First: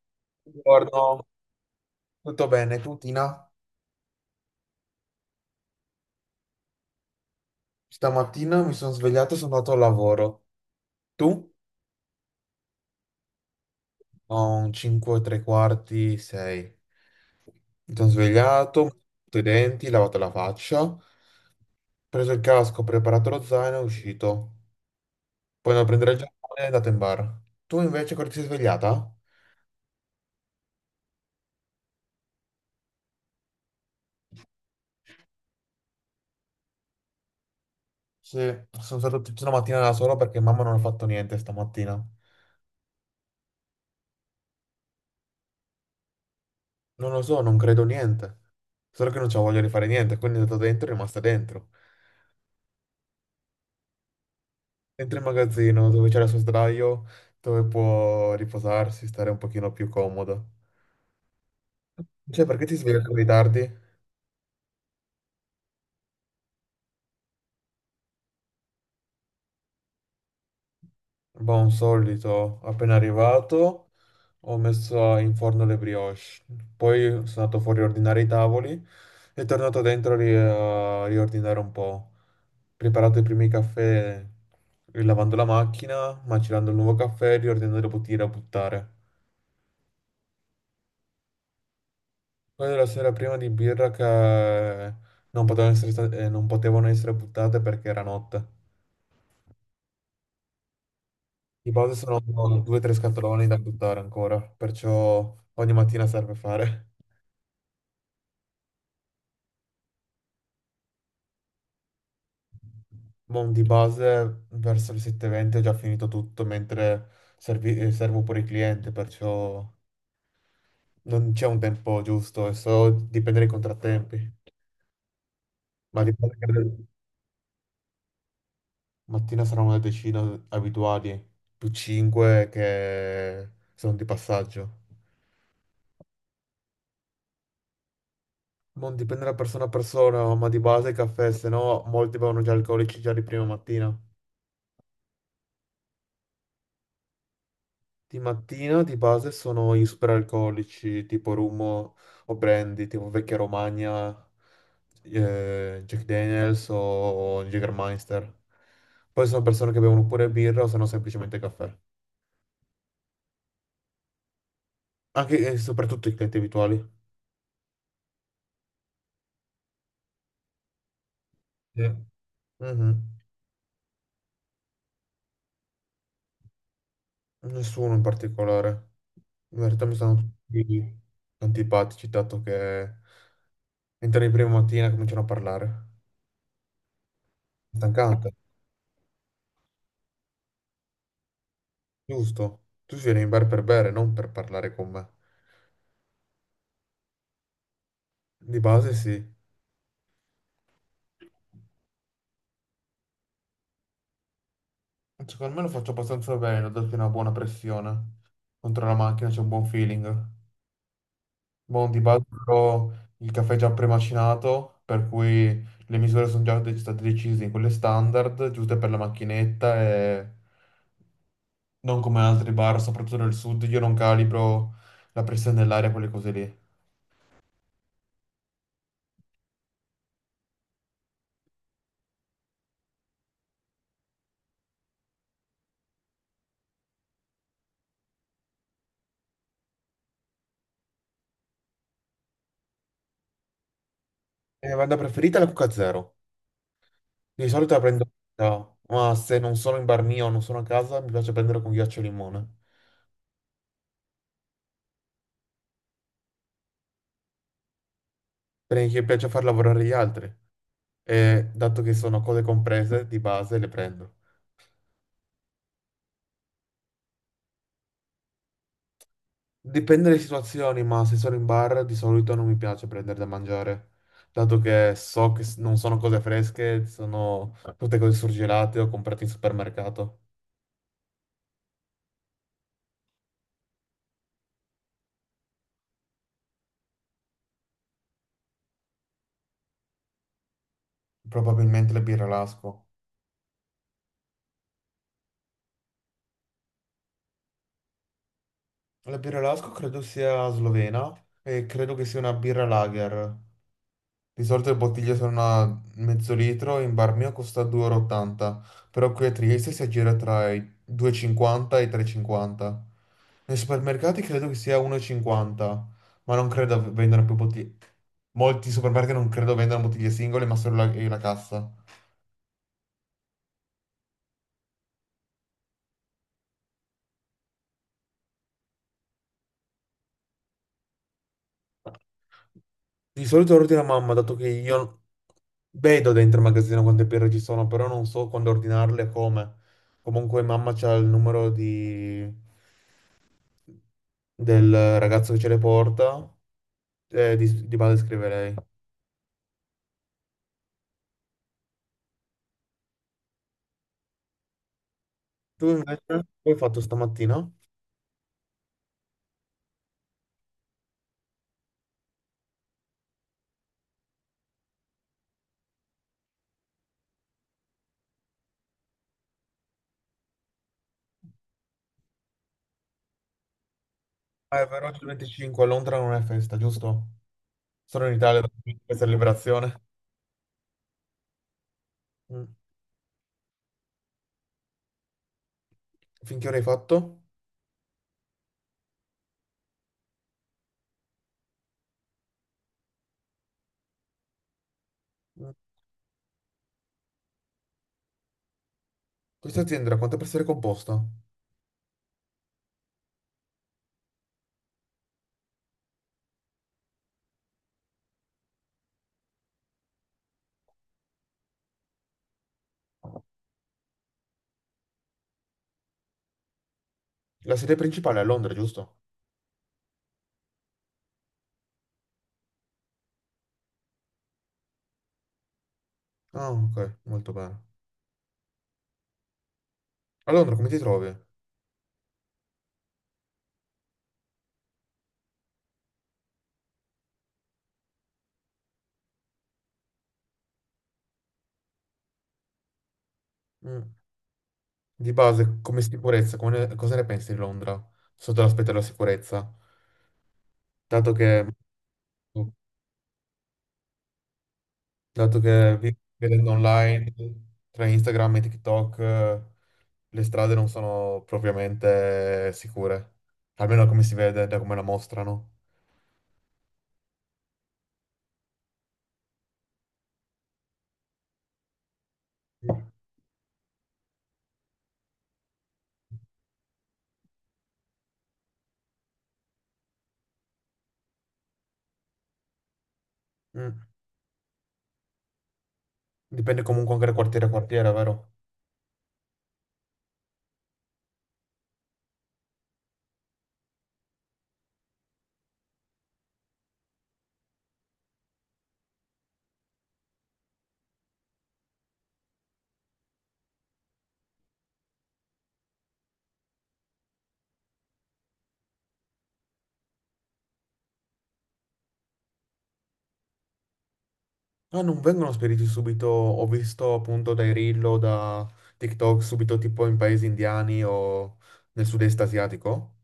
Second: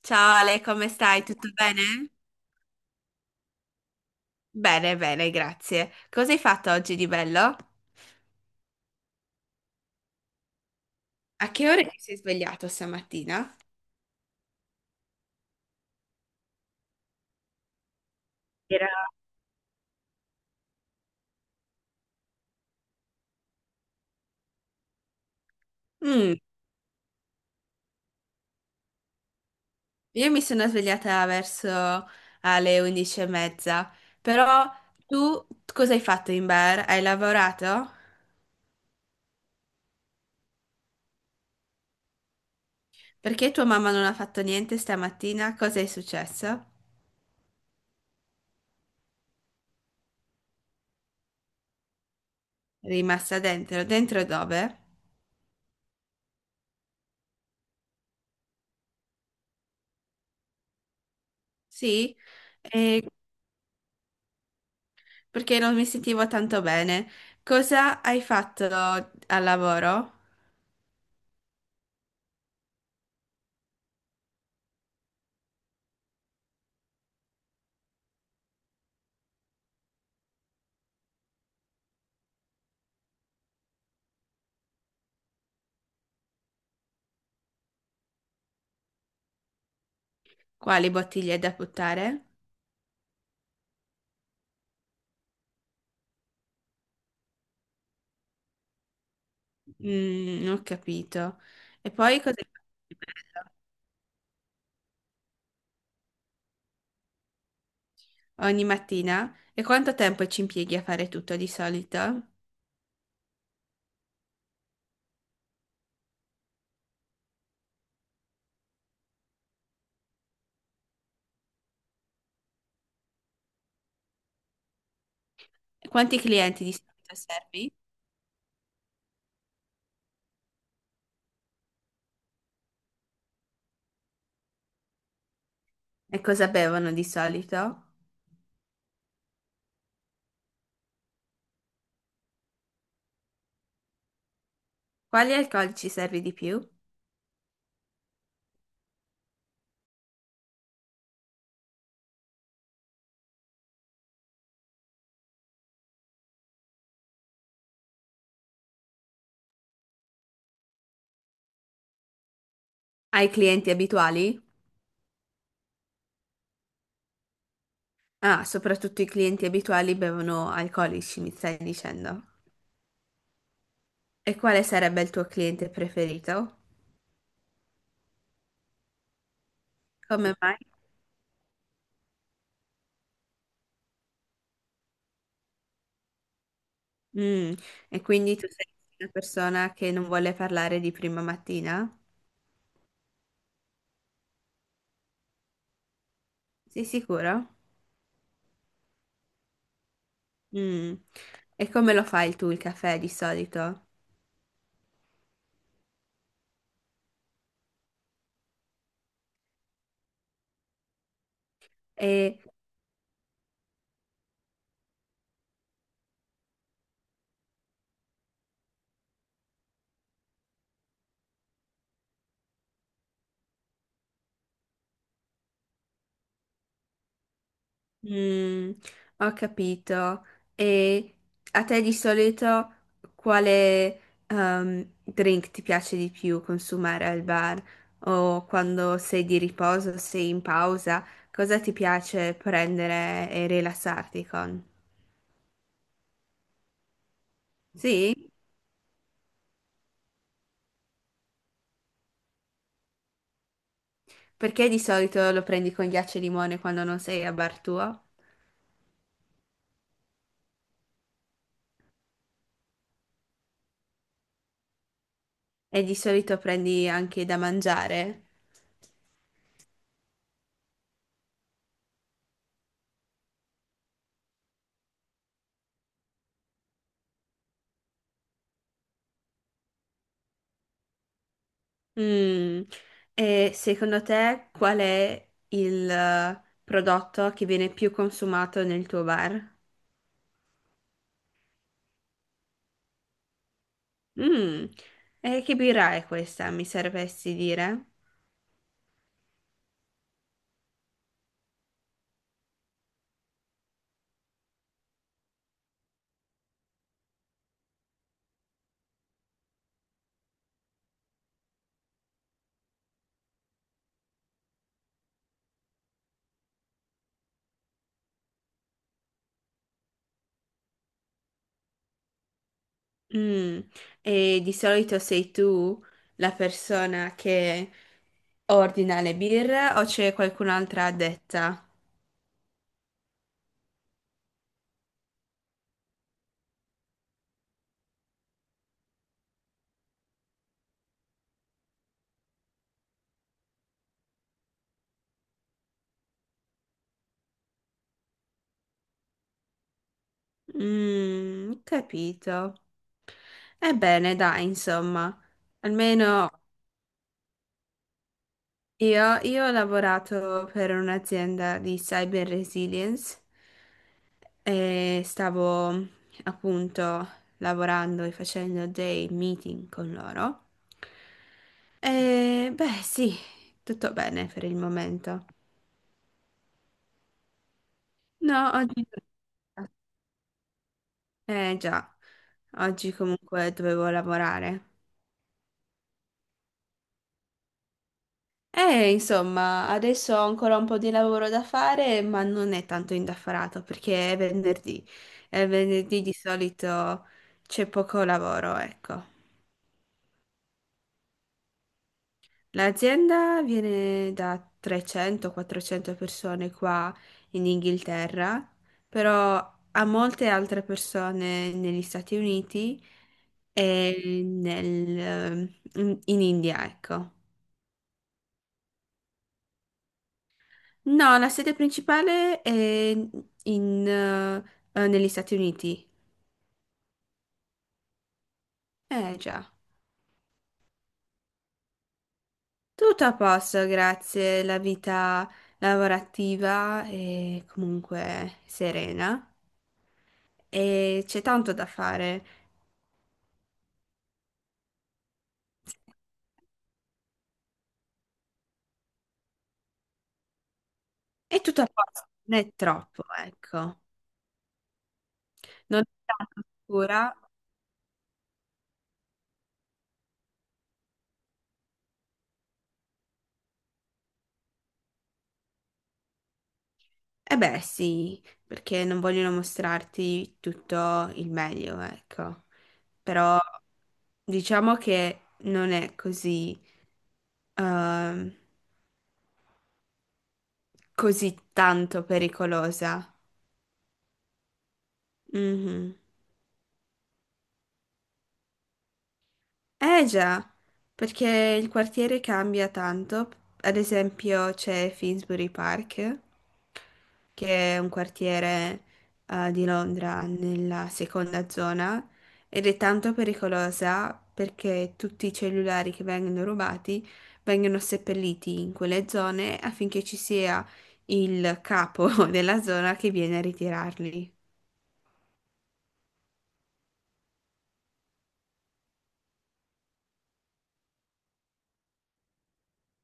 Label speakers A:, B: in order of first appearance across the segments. A: Ciao Ale, come stai?
B: Buongiorno,
A: Tutto bene?
B: tutto bene? Tu, Tina?
A: Bene, bene, grazie. Cosa hai fatto oggi di bello?
B: Stamattina mi sono svegliato e sono andato al lavoro.
A: A
B: Tu?
A: che ora ti sei svegliato stamattina?
B: Ho un 5 e tre quarti, 6. Mi sono svegliato, mi sono
A: Era-
B: lavato i denti, lavato la faccia, ho preso il casco, ho preparato lo zaino e uscito. Poi andato a prendere il
A: Mm,
B: giornale e è andato in bar. Tu invece quando ti sei svegliata?
A: io mi sono svegliata verso alle 11 e mezza. Però tu cosa hai fatto in bar? Hai lavorato?
B: Sì, sono stato tutta la mattina da solo perché mamma non ha fatto niente stamattina.
A: Perché tua mamma non ha fatto niente stamattina? Cosa è successo?
B: Non lo so, non credo niente. Solo che non c'ho voglia di fare niente, quindi è andato dentro e è rimasta dentro.
A: È rimasta dentro? Dentro dove?
B: Dentro il magazzino dove c'era il suo sdraio, dove può riposarsi, stare un pochino più comodo.
A: Sì?
B: Cioè, perché ti svegli
A: E
B: così tardi?
A: perché non mi sentivo tanto bene. Cosa hai fatto al lavoro?
B: Boh, un solito, appena arrivato. Ho messo in forno le brioche, poi sono andato fuori a ordinare i tavoli e tornato dentro a riordinare un po'. Preparato i primi caffè lavando la macchina, macerando il nuovo caffè, riordinando le bottiglie da buttare.
A: Quali bottiglie da buttare?
B: Poi la sera prima di birra che non potevano essere, non potevano essere buttate perché era notte.
A: Non ho capito.
B: Di
A: E
B: base sono
A: poi cosa
B: due o tre
A: hai
B: scatoloni
A: fatto
B: da buttare ancora, perciò ogni mattina serve fare.
A: ogni mattina? E quanto tempo ci impieghi a fare tutto di solito?
B: Boh, di base verso le 7:20 ho già finito tutto mentre servo pure il cliente, perciò non c'è un tempo giusto e so dipende dai contrattempi.
A: E
B: Ma di
A: quanti
B: base
A: clienti di
B: credo
A: solito servi?
B: mattina saranno una decina abituali, più 5 che sono di passaggio.
A: E cosa bevono di solito?
B: Non dipende da persona a persona, ma di base il caffè, se no molti bevono già alcolici già di prima mattina.
A: Quali alcolici servi di più?
B: Di mattina di base sono i superalcolici tipo Rummo o Brandy, tipo Vecchia Romagna, Jack Daniels o Jägermeister. Poi sono persone che bevono pure birra o se no semplicemente caffè.
A: Ai clienti abituali?
B: Anche e soprattutto i clienti abituali.
A: Ah, soprattutto i clienti abituali bevono alcolici, mi stai
B: Sì.
A: dicendo.
B: Mhm.
A: E quale sarebbe il tuo cliente preferito?
B: Nessuno in particolare. In verità mi sono
A: Come mai?
B: tutti antipatici, dato che entri in prima mattina e cominciano a parlare.
A: Mm. E
B: Stancante,
A: quindi tu sei una persona che non vuole parlare di prima mattina?
B: giusto? Tu vieni in bar per bere, non per parlare con me.
A: Sei sicuro?
B: Di base sì.
A: Mm. E come lo fai tu il caffè di solito?
B: Secondo me lo faccio abbastanza bene, ho dato una buona pressione. Contro la macchina c'è un buon feeling. Buon di base
A: E
B: però, il caffè è già premacinato, per cui le misure sono già state decise, in quelle standard, giuste per la macchinetta e non come altri bar, soprattutto nel sud, io non calibro la pressione dell'aria, quelle cose lì. Eh,
A: mm, ho capito. E a te di solito quale drink ti piace di più consumare al bar? O quando sei di riposo, sei in pausa, cosa ti piace prendere e rilassarti con?
B: vada preferita la Coca Zero. Di solito la prendo,
A: Sì?
B: no, ma se non sono in bar mio, non sono a casa, mi piace prendere con ghiaccio e limone.
A: Perché di solito lo prendi con ghiaccio e limone quando non sei a bar tuo?
B: Perché mi piace far lavorare gli altri e dato che sono cose comprese di base le prendo.
A: E di solito prendi anche da mangiare?
B: Dipende dalle situazioni, ma se sono in bar di solito non mi piace prendere da mangiare, dato che so che non sono cose fresche, sono tutte cose surgelate o comprate in supermercato.
A: Mm. E secondo te qual è il prodotto che viene più consumato nel tuo bar?
B: Probabilmente la birra Lasco.
A: Mm. E che birra è questa, mi sapresti dire?
B: La birra Lasco credo sia slovena e credo che sia una birra lager. Di solito le bottiglie sono a mezzo litro, in bar mio costa 2,80 euro, e ottanta, però qui a Trieste si aggira tra i 2,50 e cinquanta e i 3,50. Nei supermercati credo che sia 1,50, ma non credo vendano più bottiglie. Molti supermercati non credo vendano bottiglie singole, ma solo la cassa.
A: Mm. E di solito sei tu la persona che ordina le birre o c'è qualcun'altra addetta?
B: Di solito ordino a mamma, dato che io vedo dentro il magazzino quante birre ci sono, però non so quando ordinarle e come. Comunque mamma c'ha il numero di... del ragazzo che ce le porta, di base scrive lei.
A: Capito. Ebbene, dai, insomma,
B: Tu invece, cosa
A: almeno
B: hai fatto stamattina?
A: io ho lavorato per un'azienda di cyber resilience e stavo appunto lavorando e facendo dei meeting con loro. E beh, sì, tutto bene per il
B: Ah, è vero, oggi è il
A: momento.
B: 25, a Londra non è festa, giusto? Sono in Italia da
A: No, oggi.
B: questa liberazione.
A: Eh già,
B: Mm.
A: oggi comunque dovevo lavorare.
B: Finché ora hai fatto?
A: Insomma, adesso ho ancora un po' di lavoro da fare, ma non è tanto indaffarato perché è venerdì e
B: Mm.
A: venerdì di solito c'è poco lavoro, ecco.
B: Questa azienda da quante persone è composta?
A: L'azienda viene da 300-400 persone qua in Inghilterra, però ha molte altre persone negli Stati Uniti e in India, ecco.
B: La sede principale è a Londra, giusto?
A: No, la sede principale è in, eh, negli Stati Uniti.
B: Ah, ok, molto bene.
A: Eh già.
B: A Londra come ti trovi?
A: Tutto a posto, grazie. La vita lavorativa è comunque serena e c'è tanto da fare.
B: Mm. Di base, come sicurezza, cosa ne pensi di Londra? Sotto l'aspetto della sicurezza? Dato
A: È
B: che...
A: tutto a posto, non è troppo, ecco.
B: dato che
A: Non è tanto
B: vedendo online
A: scura.
B: tra Instagram e TikTok le strade non sono propriamente sicure, almeno da come si vede, da come la mostrano.
A: Eh beh, sì, perché non vogliono mostrarti tutto il meglio, ecco. Però diciamo che non è ehm, così tanto pericolosa.
B: Mm.
A: Mhm.
B: Dipende comunque anche da quartiere a quartiere, vero?
A: Eh già, perché il quartiere cambia tanto. Ad esempio c'è Finsbury Park, che è un quartiere di Londra nella seconda zona ed è tanto pericolosa perché tutti i cellulari che vengono rubati vengono seppelliti in quelle zone affinché ci sia il capo della zona che viene a ritirarli.
B: Ah, non vengono spediti subito, ho visto appunto dai reel o da TikTok subito tipo in paesi indiani o nel sud-est asiatico.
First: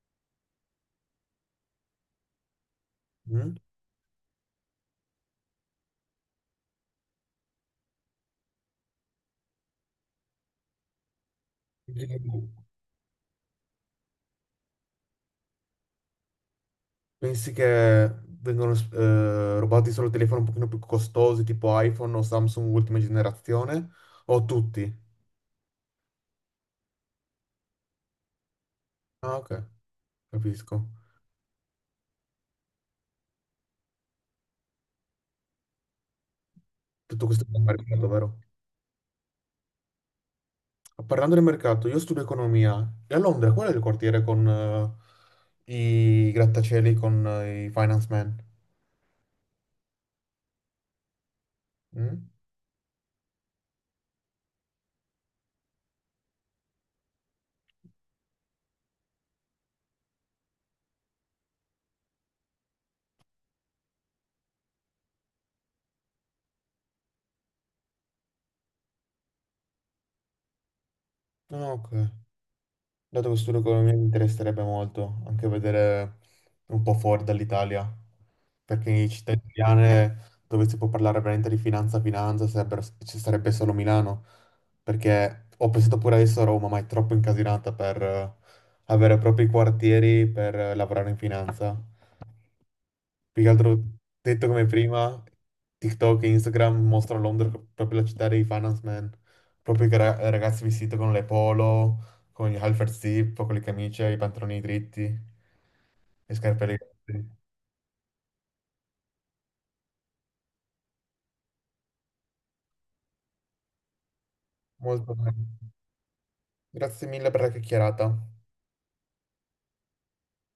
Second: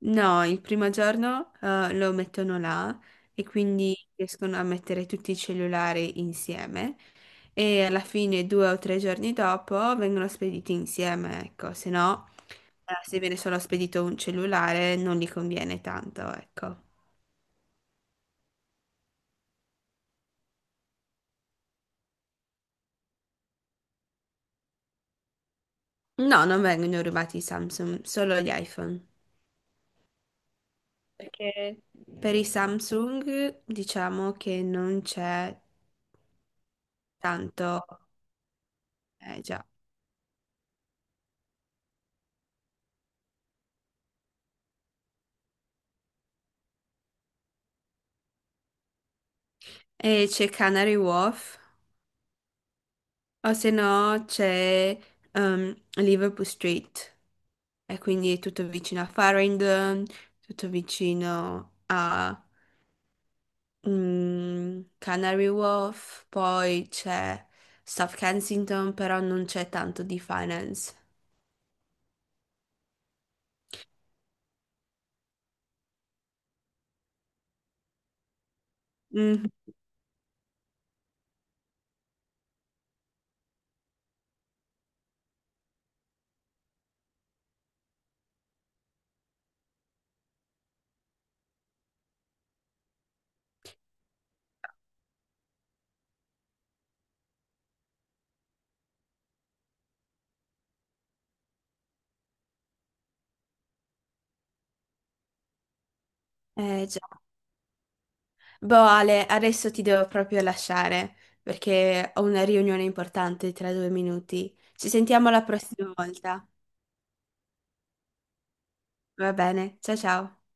A: No, il primo giorno lo mettono là e
B: Mm?
A: quindi riescono a mettere tutti i cellulari insieme e alla fine 2 o 3 giorni dopo vengono spediti insieme, ecco, se no se viene solo spedito un cellulare non gli conviene tanto, ecco.
B: Pensi che vengono rubati solo telefoni un pochino più costosi, tipo iPhone o Samsung ultima generazione? O tutti?
A: No, non vengono rubati i Samsung, solo gli iPhone.
B: Ah, ok, capisco.
A: Perché per i Samsung diciamo che non c'è
B: Tutto questo è il
A: tanto,
B: mercato, vero?
A: eh già,
B: Parlando del mercato, io studio economia. E a Londra qual è il quartiere con i grattacieli, con i finance men?
A: e c'è Canary Wharf.
B: Mm?
A: O se no c'è Liverpool Street, e quindi è tutto vicino a Farringdon, tutto vicino a Canary Wharf, poi c'è South Kensington, però non c'è tanto di finance.
B: Ah, ok. Dato che studio economia mi interesserebbe molto anche vedere un po' fuori dall'Italia, perché in città
A: Mm,
B: italiane dove si può parlare veramente di finanza, finanza, ci sarebbe solo Milano, perché ho pensato pure adesso a Roma, ma è troppo incasinata per avere proprio i quartieri per lavorare in finanza. Più che altro detto come prima, TikTok e Instagram mostrano Londra proprio la città dei finance man, proprio che ragazzi vestiti con le polo, con gli halter zip, con le camicie, i pantaloni dritti, le scarpe
A: eh già.
B: eleganti.
A: Boh, Ale, adesso ti devo proprio lasciare perché ho una riunione importante tra 2 minuti. Ci
B: Molto
A: sentiamo la
B: bene.
A: prossima volta.
B: Grazie mille per la chiacchierata.
A: Va bene, ciao ciao.